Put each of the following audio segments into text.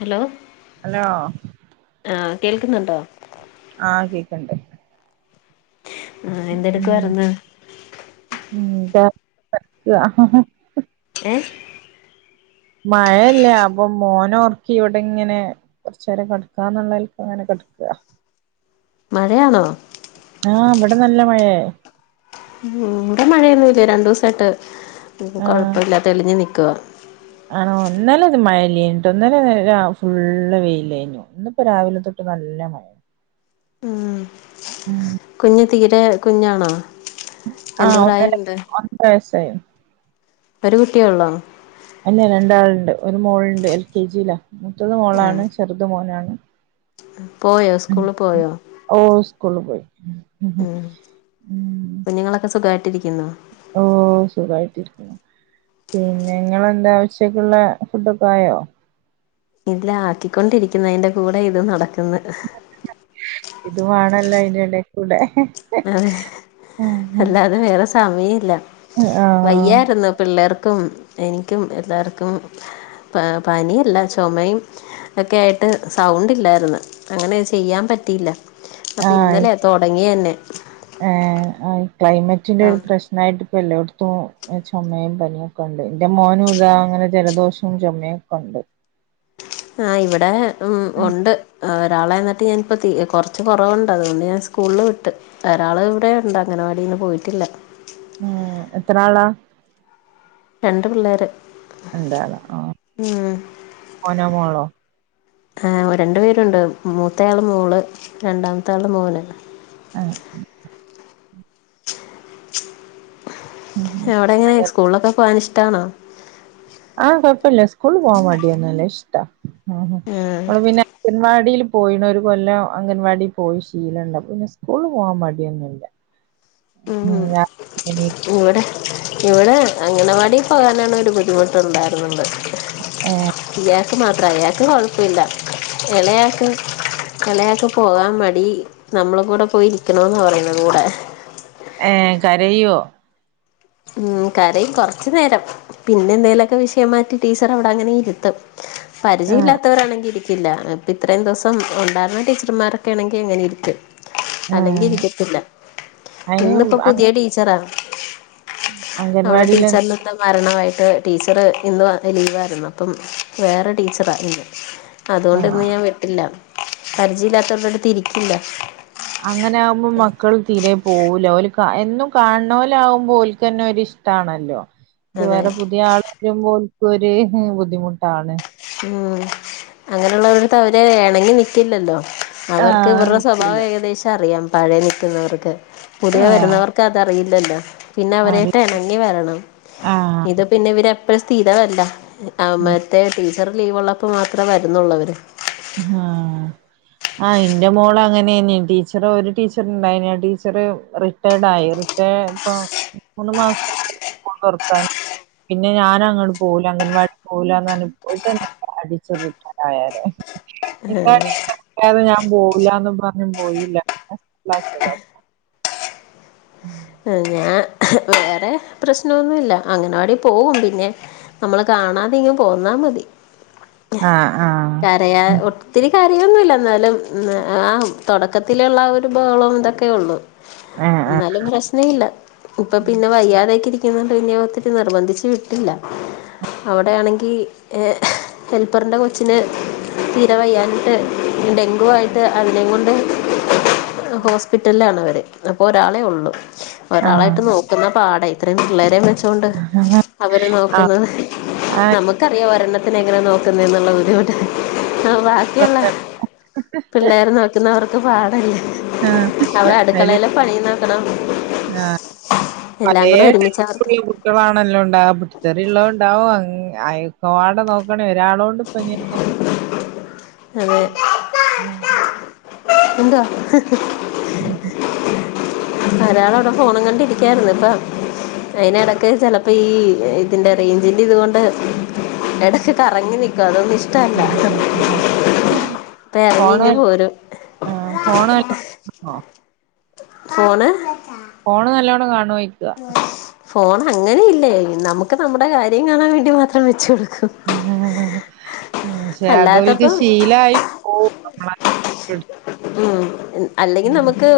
Hello hello ആഹ് കേൾക്ക്ന്ന്ണ്ടോ? ആഹ് കേക്കണ്ട്. ആഹ് ഉം എന്തെടുക്കുവാരൂന്നു [unintelligible] ഏഹ് മഴയില്ല അപ്പൊമോനോർക്കിഇവിടെങ്ങനെ കുറച്ചെരം കെടക്കാന്നുള്ളല് അങ്ങനെ കെടുക്കുക. മഴയാണോ ആഹ് ഇവിടെ നല്ല മഴയേ ഉം ഇവിടെ മഴയൊന്നുല്ല രണ്ടു സയിട്ട് ആഹ് കൊഴപ്പല്ലാ തെളിഞ്ഞ് നിൽക്കുകാണ് ആണോ ഇന്നാലെ ഇത് മയല്ലേ ഞ്ഞിട്ടോ ഇന്നലെ ഫുള് വെയിലെനി ഇന്നിപ്പ രാവിലെ തൊട്ട് നല്ല മഴ ഉം ഉം കുഞ്ഞ് തീരെ കുഞ്ഞാണോ എന്ത് ആഹ് ഒന്നര പ്രായമുണ്ട് ഒന്ന് വയസ്സായി ഒരു കുട്ടിയേള്ളോ അന്നെ രണ്ടാള്ണ്ട് ഒരു മോൾണ്ട് എൽ കെ ജില മുത്തത് ആഹ് മോളാണ് ചെറുത് മോനാണ്. പോയോ. സ്കൂള് പോയോ? ഓഹ് സ്കൂള് പോയി. ഉം കുഞ്ഞുങ്ങളൊക്കെ സുഖായിട്ടിരിക്കുന്നൊ. ഓഹ് സുഖായിട്ടിരിക്കണ് പിന്നെ നിങ്ങളെന്താ ഉച്ചക്കുള്ള ഫുഡൊക്കെ ആയോ. ഇല്ല ആക്കിക്കൊണ്ടിരിക്കുന്ന് അയിന്റെ കൂടെ ഇതും നടക്കുന്നു ഇത് മാണല്ലോ അയിന്റെടീ കൂടെ അതെ. അല്ലാതെ വേറെ സമയില്ല വയ്യാരുന്നു. പിള്ളേർക്കും എനിക്കും എല്ലാർക്കും പനിയില്ല ചുമയും കേട്ടത് സൗണ്ട് ഇല്ലായിരുന്നു. അങ്ങനെ ചെയ്യാൻ പറ്റിയില്ല അപ്പൊ ഇന്നലെ തുടങ്ങിയ ന്നെ ങേ ക്ലൈമറ്റിന്റെ സൗണ്ട് പ്രശ്നയിട്ട് ഇപ്പ എല്ലായിടത്തും ചുമയും പനിയ.. ന്റെ മോനും ദാ ഇങ്ങനെ ജലദോഷവും ചുമയും ഒക്കെയുണ്ട് ആഹ് ഇവിടെ ഉം ഉണ്ട് ഒരാളെ നട്ട് ഞാൻ പ്പ തീ കുറച്ച് കൊറവുണ്ട് അതൊണ്ട് ഞാൻ സ്കൂള് വിട്ട് ഒരാള് ഇവിടെയുണ്ട് അംഗനവാടിന്ന് പോയിട്ടില്ല ഉം എത്ര ആളാ? രണ്ട് പിള്ളേര്. രണ്ടാളോ ആ ഉം മോനോ മോളോ. ആഹ് രണ്ട് പേരുണ്ട് മൂത്തയാള് മോള് രണ്ടാമത്താള് മോന്. ആഹ് അവിടെങ്ങനെ അങ്ങനെ സ്കൂളിലൊക്കെ പോകാൻ ഇഷ്ടാണോ. ആഹ് കുഴപ്പില്ല്യ. സ്കൂള് പോവാൻ മടിയൊന്നുല്ല്യ ഇഷ്ടവാ ഓള് പിന്നെ അംഗൻവാടീലും പോയിണ ഒരു കൊല്ലം അംഗൻവാടി പോയി ശീലള്ള പിന്നെ സ്കൂള് പോവാൻ മടിയൊന്നുല്ല ഉം മിആ എണി ഇവിടെ ഇവിടെ അംഗനവാടി പോകാനാണ് ഒരു ബുദ്ധിമുട്ടുണ്ടായിരുന്നത്. ഏഹ് ഇയാക്ക് മാത്ര ഇയാക്ക് കൊഴപ്പില്ല എളയാക്ക്. എളേയാക് പോകാൻ മടി നമ്മളും കൂടെ പോയിരിക്കണമെന്ന് പറയുന്ന കൂടെ. ഏഹ് കരയൊ ഉം കരയും കൊറച്ച് നേരം പിന്നെന്തേലൊക്കെ വിഷയം മാറ്റി ടീച്ചർ അവിടെ അങ്ങനെ ഇരുത്തും. ആഹ് പരിചയവില്ലാത്തവരാണെങ്കിരിക്ക് ഇപ്പ ഇത്രയും ദിവസം ഉണ്ടായിരുന്ന ടീച്ചർമാരൊക്കെ ആണെങ്കി ഇങ്ങനെ ഇരിക്കും അല്ലെങ്കി ആഹ് ഇരിക്കത്തില്ല. അയിന് ഇന്നിപ്പ പുതിയ ടീച്ചറാ.. ഉം അവളെ ടീച്ചേർന് എന്ത മരണമായിട്ട് ടീച്ചർ ഇന്ന് ലീവായിരുന്നു. അപ്പം വേറെ ടീച്ചറാണ് ഇന്ന്. ആഹ് അതുകൊണ്ടിന്ന് ഞാൻ വിട്ടില്ല പരിചയമില്ലാത്തവരുടെടുതിരിക്കില്ല അങ്ങനെ ആകുമ്പോൾ മക്കൾ തീരെ പോകൂല ഓല്ക്ക് എന്നും കാണുന്നോൽ ആകുമ്പോ ഓല്ക്ക് തന്നെ ഒരിഷ് ട്ടാണല്ലോ ഇത് അതെ വേറെ പുതിയ ആളപ്പോ പോക്ക് ഒരു ബുദ്ധിമുട്ടാണ്. മ്മ് അങ്ങനെയുള്ളവരെത്ത് അവരെ വേണെങ്കി നിക്കില്ലല്ലോ അവർക്ക് ആഹ് ഇവരുടെ നിക്കൂല സ്വഭാവം ഏകദേശം അറിയാം പഴേ നിൽക്കുന്നവർക്ക് പുതിയ ആഹ് വരുന്നവർക്ക് അതറിയില്ലല്ലോ പിന്നെ അറി അവരായിട്ട് ഇണങ്ങി വരണം ആഹ് ഇത് പിന്നെ ഇവരെപ്പഴും സ്ഥിരമല്ല അ മറ്റെ ടീച്ചർ ലീവ് ഉള്ളപ്പോ മാത്രേ വരുന്നുള്ളവര് ആഹ് ആഹ് എന്റെ മോള് അങ്ങനെന്നെ ടീച്ചർ ഒരു ടീച്ചർണ്ടായിന് ആ ടീച്ചർ റി റിട്ടയറായി റിട്ടയ് ഇപ്പൊ മൂന്ന് മാസം ആകും സ്കൂൾ തുറക്കാൻ പിന്നെ ഞാൻ അങ്ങട് പോകൂല അംഗൻവാടിയിൽ പോകൂലാന്ന് പറഞ്ഞിട്ട് അടിച്ചൊറിട്ട് ആഹ് അതെ ഇപ്പാണ് ഈ ചെറിയത് ഞാൻ പോവില്ലാന്ന് പറഞ്ഞ് പോയില്ല [unintelligible] മ്മ് ഞാൻ വേറെ പ്രശ്നൊന്നുല്ല അംഗനവാടിയിൽ പോകും പിന്നെ നമ്മള് കാണാതിങ്ങ് പോന്നാ മതി ആഹ് ആഹ് അയാ ഒത്തിരി കരയൊന്നുല്ല എന്നാലും ആ തുടക്കത്തിലുള്ള ആ ഒരു ബഹളം ഇതൊക്കെ ഉളളൂ. ആഹ് ന്നാലും പ്രശ്നം ഇല്ല ഇപ്പ പിന്നെ വയ്യാതെ.. ഇത് ഇരിക്കുന്നോണ്ട് ഒത്തിരി നിർബന്ധിച്ച് വിട്ടില്ല അവിടെയാണെങ്കി ഏഹ് ഹെൽപ്പറിന്റെ കൊച്ചിന് തീര വയ്യാഞ്ഞിട്ട് ഡെങ്കു ആയിട്ട് അതിനെ കൊണ്ട് ഹോസ്പിറ്റലിൽ ആണ് അവര് അപ്പൊ ഒരാളെ ഉള്ളു ആഹ് ഒരാളായിട്ട് ആഹ് നോക്കുന്ന പാടെ ഇത്രയും പിള്ളേരെ വെച്ചൊണ്ട് ആഹ് ആഹ് അവര് നോക്കുന്നത് ആഹ് നമുക്കറിയാം ഒരെണ്ണത്തിനെ എങ്ങനെ നോക്കുന്നത് എന്നുള്ള ബുദ്ധിമുട്ട് [unintelligible] ഇനിയുള്ള പിള്ളേർ നോക്കുന്നവർക്ക് പാടല്ലേ അവർ അടുക്കളലും പണിയും നോക്കണം ആഹ് എല്ലാം പഴയ കൂടെ ഒരുമിച്ച് അവർക്ക് [unintelligible] കുട്ടിളാണല്ലോ ഉണ്ടാക പൊട്ടിത്തെറിള്ളതും ഇണ്ടാകും അൻ ഒക്കമ്പാടെ നോക്കണ്ടെ ഒരാളൊ അതെ [unintelligible] എന്താ മ്മ്ഹ് ഒരാള് ഇവിടെ ഫോണും കണ്ടിരിക്കായിരുന്നു ഇപ്പം അയ്ന് ഇടക്ക് ചെലപ്പോ ഈ ഇതിന്റെ റേഞ്ചിന്റെ ഇത് കൊണ്ട് എടക്ക് കറങ്ങി നിക്കും അതൊന്നു ഇഷ് ടല്ല പ്പ എറങ്ങി ഇങ്ങ് പോരും ആ ഫോണ് നല്ലോണം എടുക്കോ ഫോണ് ഫോണ് നല്ലോണം കാണോയിക്ക ഫോൺ അങ്ങനെ ഇല്ലേ നമുക്ക് നമ്മുടെ കാര്യം കാണാൻ വേണ്ടി മാത്രം വെച്ച് കൊടുക്കും. അതൊരു അല്ലാത്തപ്പം ശീലായി പോവും മ്മ് അല്ലെങ്കിൽ നമുക്ക്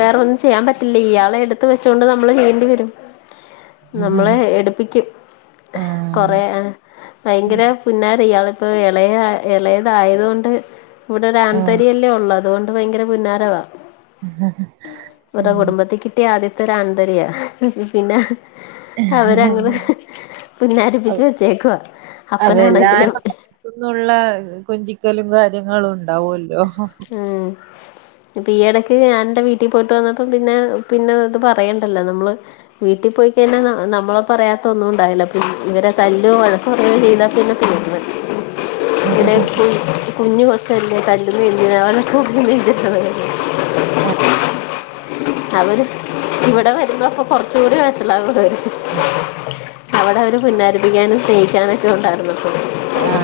വേറൊന്ന് ചെയ്യാൻ പറ്റില്ല ഇയാളെ എടുത്ത് വെച്ചുകൊണ്ട് നമ്മള് ചെയ്യേണ്ടി വരും നമ്മളെ എടുപ്പിക്കും കൊ റ ആഹ് ഭയങ്കര പുന്നാര ഇയാളിപ്പോ ഇളയ ഇളയതായത് കൊണ്ട് ഇവിടെ ആഹ് ഒരാൺതരിയല്ലേ ഉള്ളൂ അതുകൊണ്ട് ഭയങ്കര പുന്നാരവാ ഇവിടെ കുടുംബത്തി കിട്ടിയ ആദ്യത്തെ ഒരാാണ്തരിയാ പിന്ന അവരങ്ങനെ പുന്നാരിപ്പിച്ച് വെച്ചേക്കുവ അപ്പനാണെങ്കിലും ഇന്നുള്ള കൊഞ്ചിക്കലും കാര്യങ്ങളും ഉണ്ടാവല്ലോ ഉം ഇപ്പൊ ഈ ഇടക്ക് ഞാനെന്റെ വീട്ടിൽ പോയിട്ട് വന്നപ്പ പിന്നെ പിന്നെ ഇത് പറയണ്ടല്ലോ നമ്മള് വീട്ടി പോയിക്കയിഞ്ഞാന്ന നമ്മളെ പറയാത്ത ഒന്നും ണ്ടാവില്ല. പിൻ ഇവരെ തല്ലും, വഴക് [unintelligible] കുഞ്ഞു കൊച്ചല്ലേ [unintelligible] [inaudible] ആഹ്. അവര് ഇവിടെ വരുമ്പോ അപ്പൊ കൊർച്ചൂടി വഷളാവുഅവര് അവിടെ അവര് പുന്നാരപ്പിക്കാനും സ്നേഹിക്കാനും ആഹ്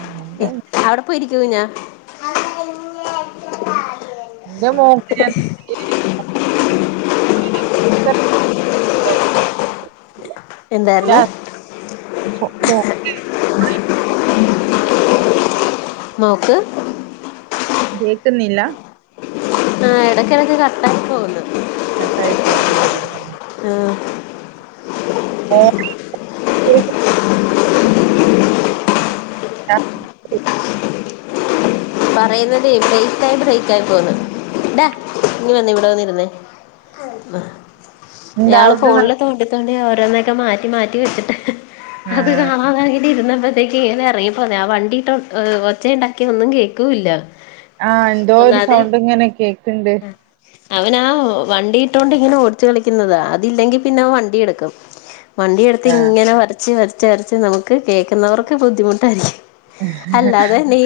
അങ്ങനത്തെ ണ്ടായി അവിടെ പോയ് ഇരിക്ക തുഞ്ഞ [inaudible] ന്റെ മോക്ക് നാൻ എന്തായിരുന്നു [unintelligible] [inaudible] [unintelligible] നോക്ക് കേക്കുന്നില്ല ആ എടക്കിടക്ക് കട്ടായി പോകുന്നു. കട്ടായി പോവ്ന്ന്ണ്ട്ലെ? ആ [unintelligible] [unintelligible] പറയുന്നതേ ബ്രേക്കായി ബ്രേക്കായി പോന്നു ടാ ഇങ്‌ വന്നേ ഇവിടെ വന്നിരുന്നേ ന്ന. എന്താ ഞാള് അവിടുന്ന് ഫോണില് തോണ്ടി, തോണ്ടി ഓരോന്നൊക്കെ മാറ്റി, മാറ്റി വെച്ചിട്ട് അത് ഏഹ് കാണതാ ഇര്ന്നപ്പഴത്തേക്ക് ഇങ്ങനെ എറങ്ങിപ്പോന്നെ ആഹ് വണ്ടിട്ട് ഒച്ച ഉണ്ടാക്കിയ ഒന്നും കേക്കൂല്ല ആഹ് എന്തോ ഒരു സൗണ്ട് ങ്ങനെ കേക്ക് ണ്ട് അവനാ വണ്ടിയിട്ടോണ്ടിങ്ങനെ ഓടിച്ചു കളിക്കുന്നതാ അതില്ലെങ്കി പിന്നെഅവൻ വണ്ടിയെടുക്കും. വണ്ടിയെടുത്ത് ആ ഇങ്ങനെ വരച്ച് വരച്ച് വരച്ച് നമുക്ക് കേക്കുന്നവർക്ക് ബുദ്ധിമുട്ടായിരി അല്ലാതനീ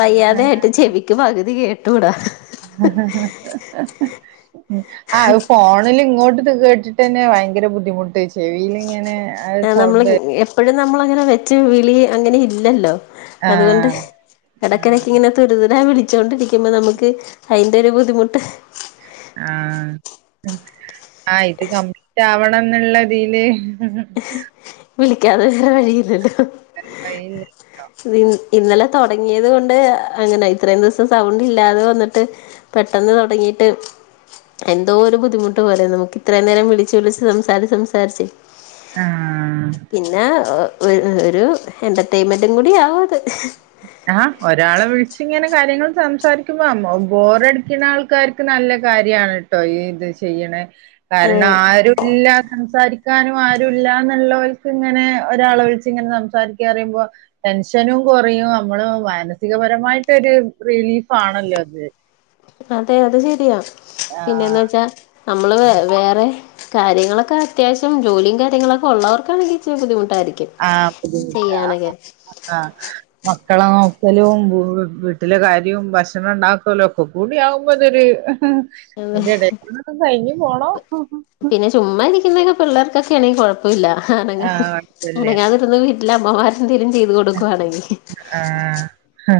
വയ്യാതെ ആയിട്ട് ചെവിക്ക് പകുതി കേട്ടുടാ അഅ് ഫോണില് ഇങ്ങോട്ട് ത്കേ ന്നെട്ടെന്നെ ഭയങ്കര ബുധിമുട്ട് ച് ആ നമ്മള് എപ്പോഴും നമ്മള അങ്ങനെ വെച്ച് വിളി അങ്ങനെ ഇല്ലല്ലോ? ആ അതുകൊണ്ട്? ആ ഇടയ്ക്കിടക്ക് ഇങ്ങനെ തുരിതുരാ വിളിച്ചോണ്ടിരിക്കുമ്പോ, നമുക്ക് അയിന്റെ ഒരു ബുദ്ധിമുട്ട്. ആഹ് ആ ഇത് കംപ്ലീറ്റ് ആവണം എന്നുള്ളതില് വിളിക്കാതെന്ന വഴിയില്ലല്ലോ [inaudible] ഇ ഇന്നലെ തോടങ്ങിയത് കൊണ്ട് അങ്ങനെ ഇത്രേം ദിവസം സൗണ്ട് ഇല്ലാതെ വന്ന്ട്ട് പെട്ടെന്ന് തൊടങ്ങിട്ട് എന്തോ ഒരു ബുദ്ധിമുട്ട് പോലെ നമുക്ക് ഇത്രയും നേരം വിളിച് വിളിച്ച് സംസാരിച്ച് സംസാരിച്ചേ? ആ പിന്നെ ഒരു എന്റർടൈൻമെന്റും കൂടി ആവുത് ആ ഒരാളെ വിളിച്ചിങ്ങനെ കാര്യങ്ങൾ സംസാരിക്കുമ്പോ ബോറടിക്കുന്ന ആൾക്കാർ ക്ക്നല്ല കാര്യാണ് ട്ടോ ഈ ഇത് ചെയ്യ്ണ് അതെ കാരണം ആരുല്ല സംസാരിക്ക ക്കാനും ആരുല്ലാന്ന്ള്ളോൽക്ക്‌ ഇങ്ങനെ ഒരാളെ വിളിച്ച് ഇങ്ങനെ സംസാരിക്കാറിയുമ്പോ ടെൻഷനും കുറയും അമ്മള് മാനസികപരമായിട്ടരു റിലീഫ് ആണല്ലോ അത് അതെ. അത് ശെരിയാ. പിന്നേന്ന് ആഹ് വെച്ചാ അമ്മള് വേ വേറെ കാര്യങ്ങളൊക്കെ അത്യാവശ്യം ജോലിയും കാര്യങ്ങളൊക്കെ ഉള്ളവർക്കണങ്കിൽ ഇച്ചിരി ബുദ്ധിമുട്ടായിരിക്കും ആഹ് ചെയ്യാനൊക്കെ [unintelligible] മക്കളോക്കലും വീട്ടിലെ കാര്യവും ഭക്ഷണം ഉണ്ടാക്കലോക്കും തൂടി ആകുമ്പോതൊരു, അയ്ന്റെ ഇഡേകൂട്യ കൈഞ്ഞി പോണം. പിന്നെ ചുമ്മാ ഇരിക്കുന്നൊക്കെ പിള്ളേർക്കൊക്കെ ആണെങ്കി കൊഴപ്പവില്ല ആണ്ങ്ങക്ക് ആഹ് കൊഴപ്പല്ല്യ. അനങ്ങാതിരുന്ന് വീ ല്ല അമ്മമാര്ക്കന്തേലും ചെയ്ത് കൊടുക്കുവാണെങ്കി ആഹ്. ഹ്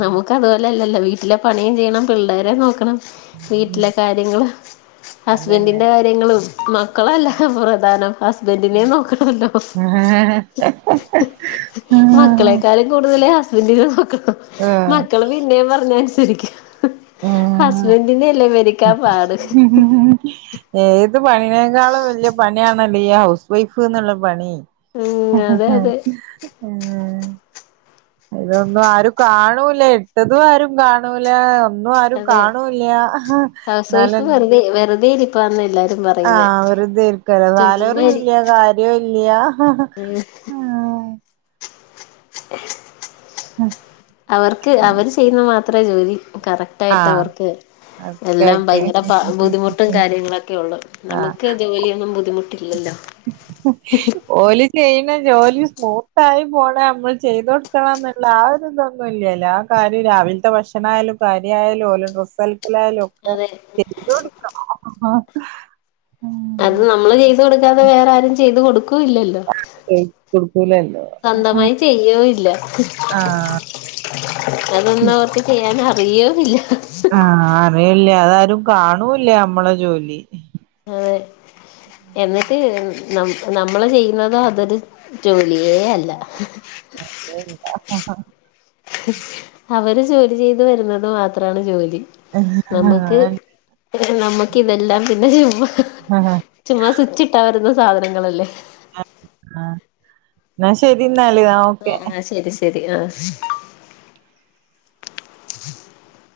നമുക്ക് അതുപോലെ ല്ലല്ലോ വീട്ടിലെ പണിയും ചെയ്യണം പിള്ളേരെ നോക്കണം വീട്ടിലെ കാര്യങ്ങള് അതന്നെ. ഹസ്ബൻറിന്റെ കാര്യങ്ങളും മക്കളല്ല പ്രധാനം ഹസ്ബൻഡിനെ നോക്കണോല്ലോ? [inaudible] മക്കളെക്കാല് കൂടുതല് ഹസ്ബൻന്റിനെ നോക്കണം. ആ. മക്കള് പിന്നേം പർഞ്ഞാ അൻസരിക്കും. ഹസ്ന്റിനെല്ലേ മെരുക്കാൻ പാട് ഏത് പണിനേക്കാളും വല്യ പണിയാണല്ലോ, ഈ ഹൗസ് വൈഫ്ന്നുള്ള പണി. ഉം അതെ ഹ്ഹഹ് അതെ ഇതൊന്നും ആരും കാണൂല ഇട്ടതും ആരും കാണൂല ഒന്നും ആരും അതെ കാണൂല്ല. എന്നാല വെറുതെരി പ്പാന് എല്ലാരും പറ ആഹ് വെറുതെരിക്കല്ല സാലറിയൂല്ല കാര്യവും ഇല്ല മ്മ് അവർക്ക് ആഹ് അവര് ചെയ്യുന്ന മാത്രേ ജോലി കറ ആഹ് ട്ടേവർക്ക് ഒക്കെ എല്ലാം ആയിട്ട് ഭയങ്കര പ ബുദ്ധിമുട്ടും കാര്യങ്ങളൊക്കെ ഒള്ളൂ ആഹ് നമ്മക്ക് ജോലിയൊന്നും ബുദ്ധിമുട്ടില്ലല്ലോ [inaudible] ഓല് ചെയ്യണ ജോലി സ്മൂത്തായി പോണേ നമ്മള് ചെയ്തോടുക്കണം ന്നുള്ള ആ ഒരു ഇതൊന്നുല്ലല്ലോ കാര് രാവിൽത്തെ ഭക്ഷണായാലും, സാരിയായാലും ഓലെ ഡ്രസ്സൽക്കലായാലും ഒക്കെ അതെ ചെയ്തു കൊടുക്കണം ഉം അത് നമ്മള് ചെയ്ത് കൊടുക്കാതെ വേറെ ആരും ചെയ്ത് കൊടുക്കൂല്ലല്ലോ? [inaudible] കേക്കൂല്ലല്ലോ [inaudible] സ്വന്തമായി ചെയ്യോ ഇല്ല ആ അതൊന്നും അവർക്ക് ചെയ്യാൻ അറിയോല്ല ആഹ് അറിയില്ലാ അതാരും കാണൂല്ലാ നമ്മളെ ജോലി ആയി എന്നിട്ട് ന നമ്മള് ചെയ്യുന്നതോ അതൊരു ജോലിയേ അല്ല [unintelligible] ല്ല അവര് ജോലി ചെയ്ത് വരുന്നത് മാത്രാണ് ജോലി നമ്മക്ക് നമ്മക്ക് ഇതെല്ലാം പിന്നെ ചെയ്യുമ്പോ അഹ് അഹ് ചുമ്മാ സ്വിച്ചിട്ട വരുന്ന സാധനങ്ങളല്ലേ? ആഹ് ന്നാ ശെരി ന്നാല് ആ ആ ശരി ശരി ആ [inaudible]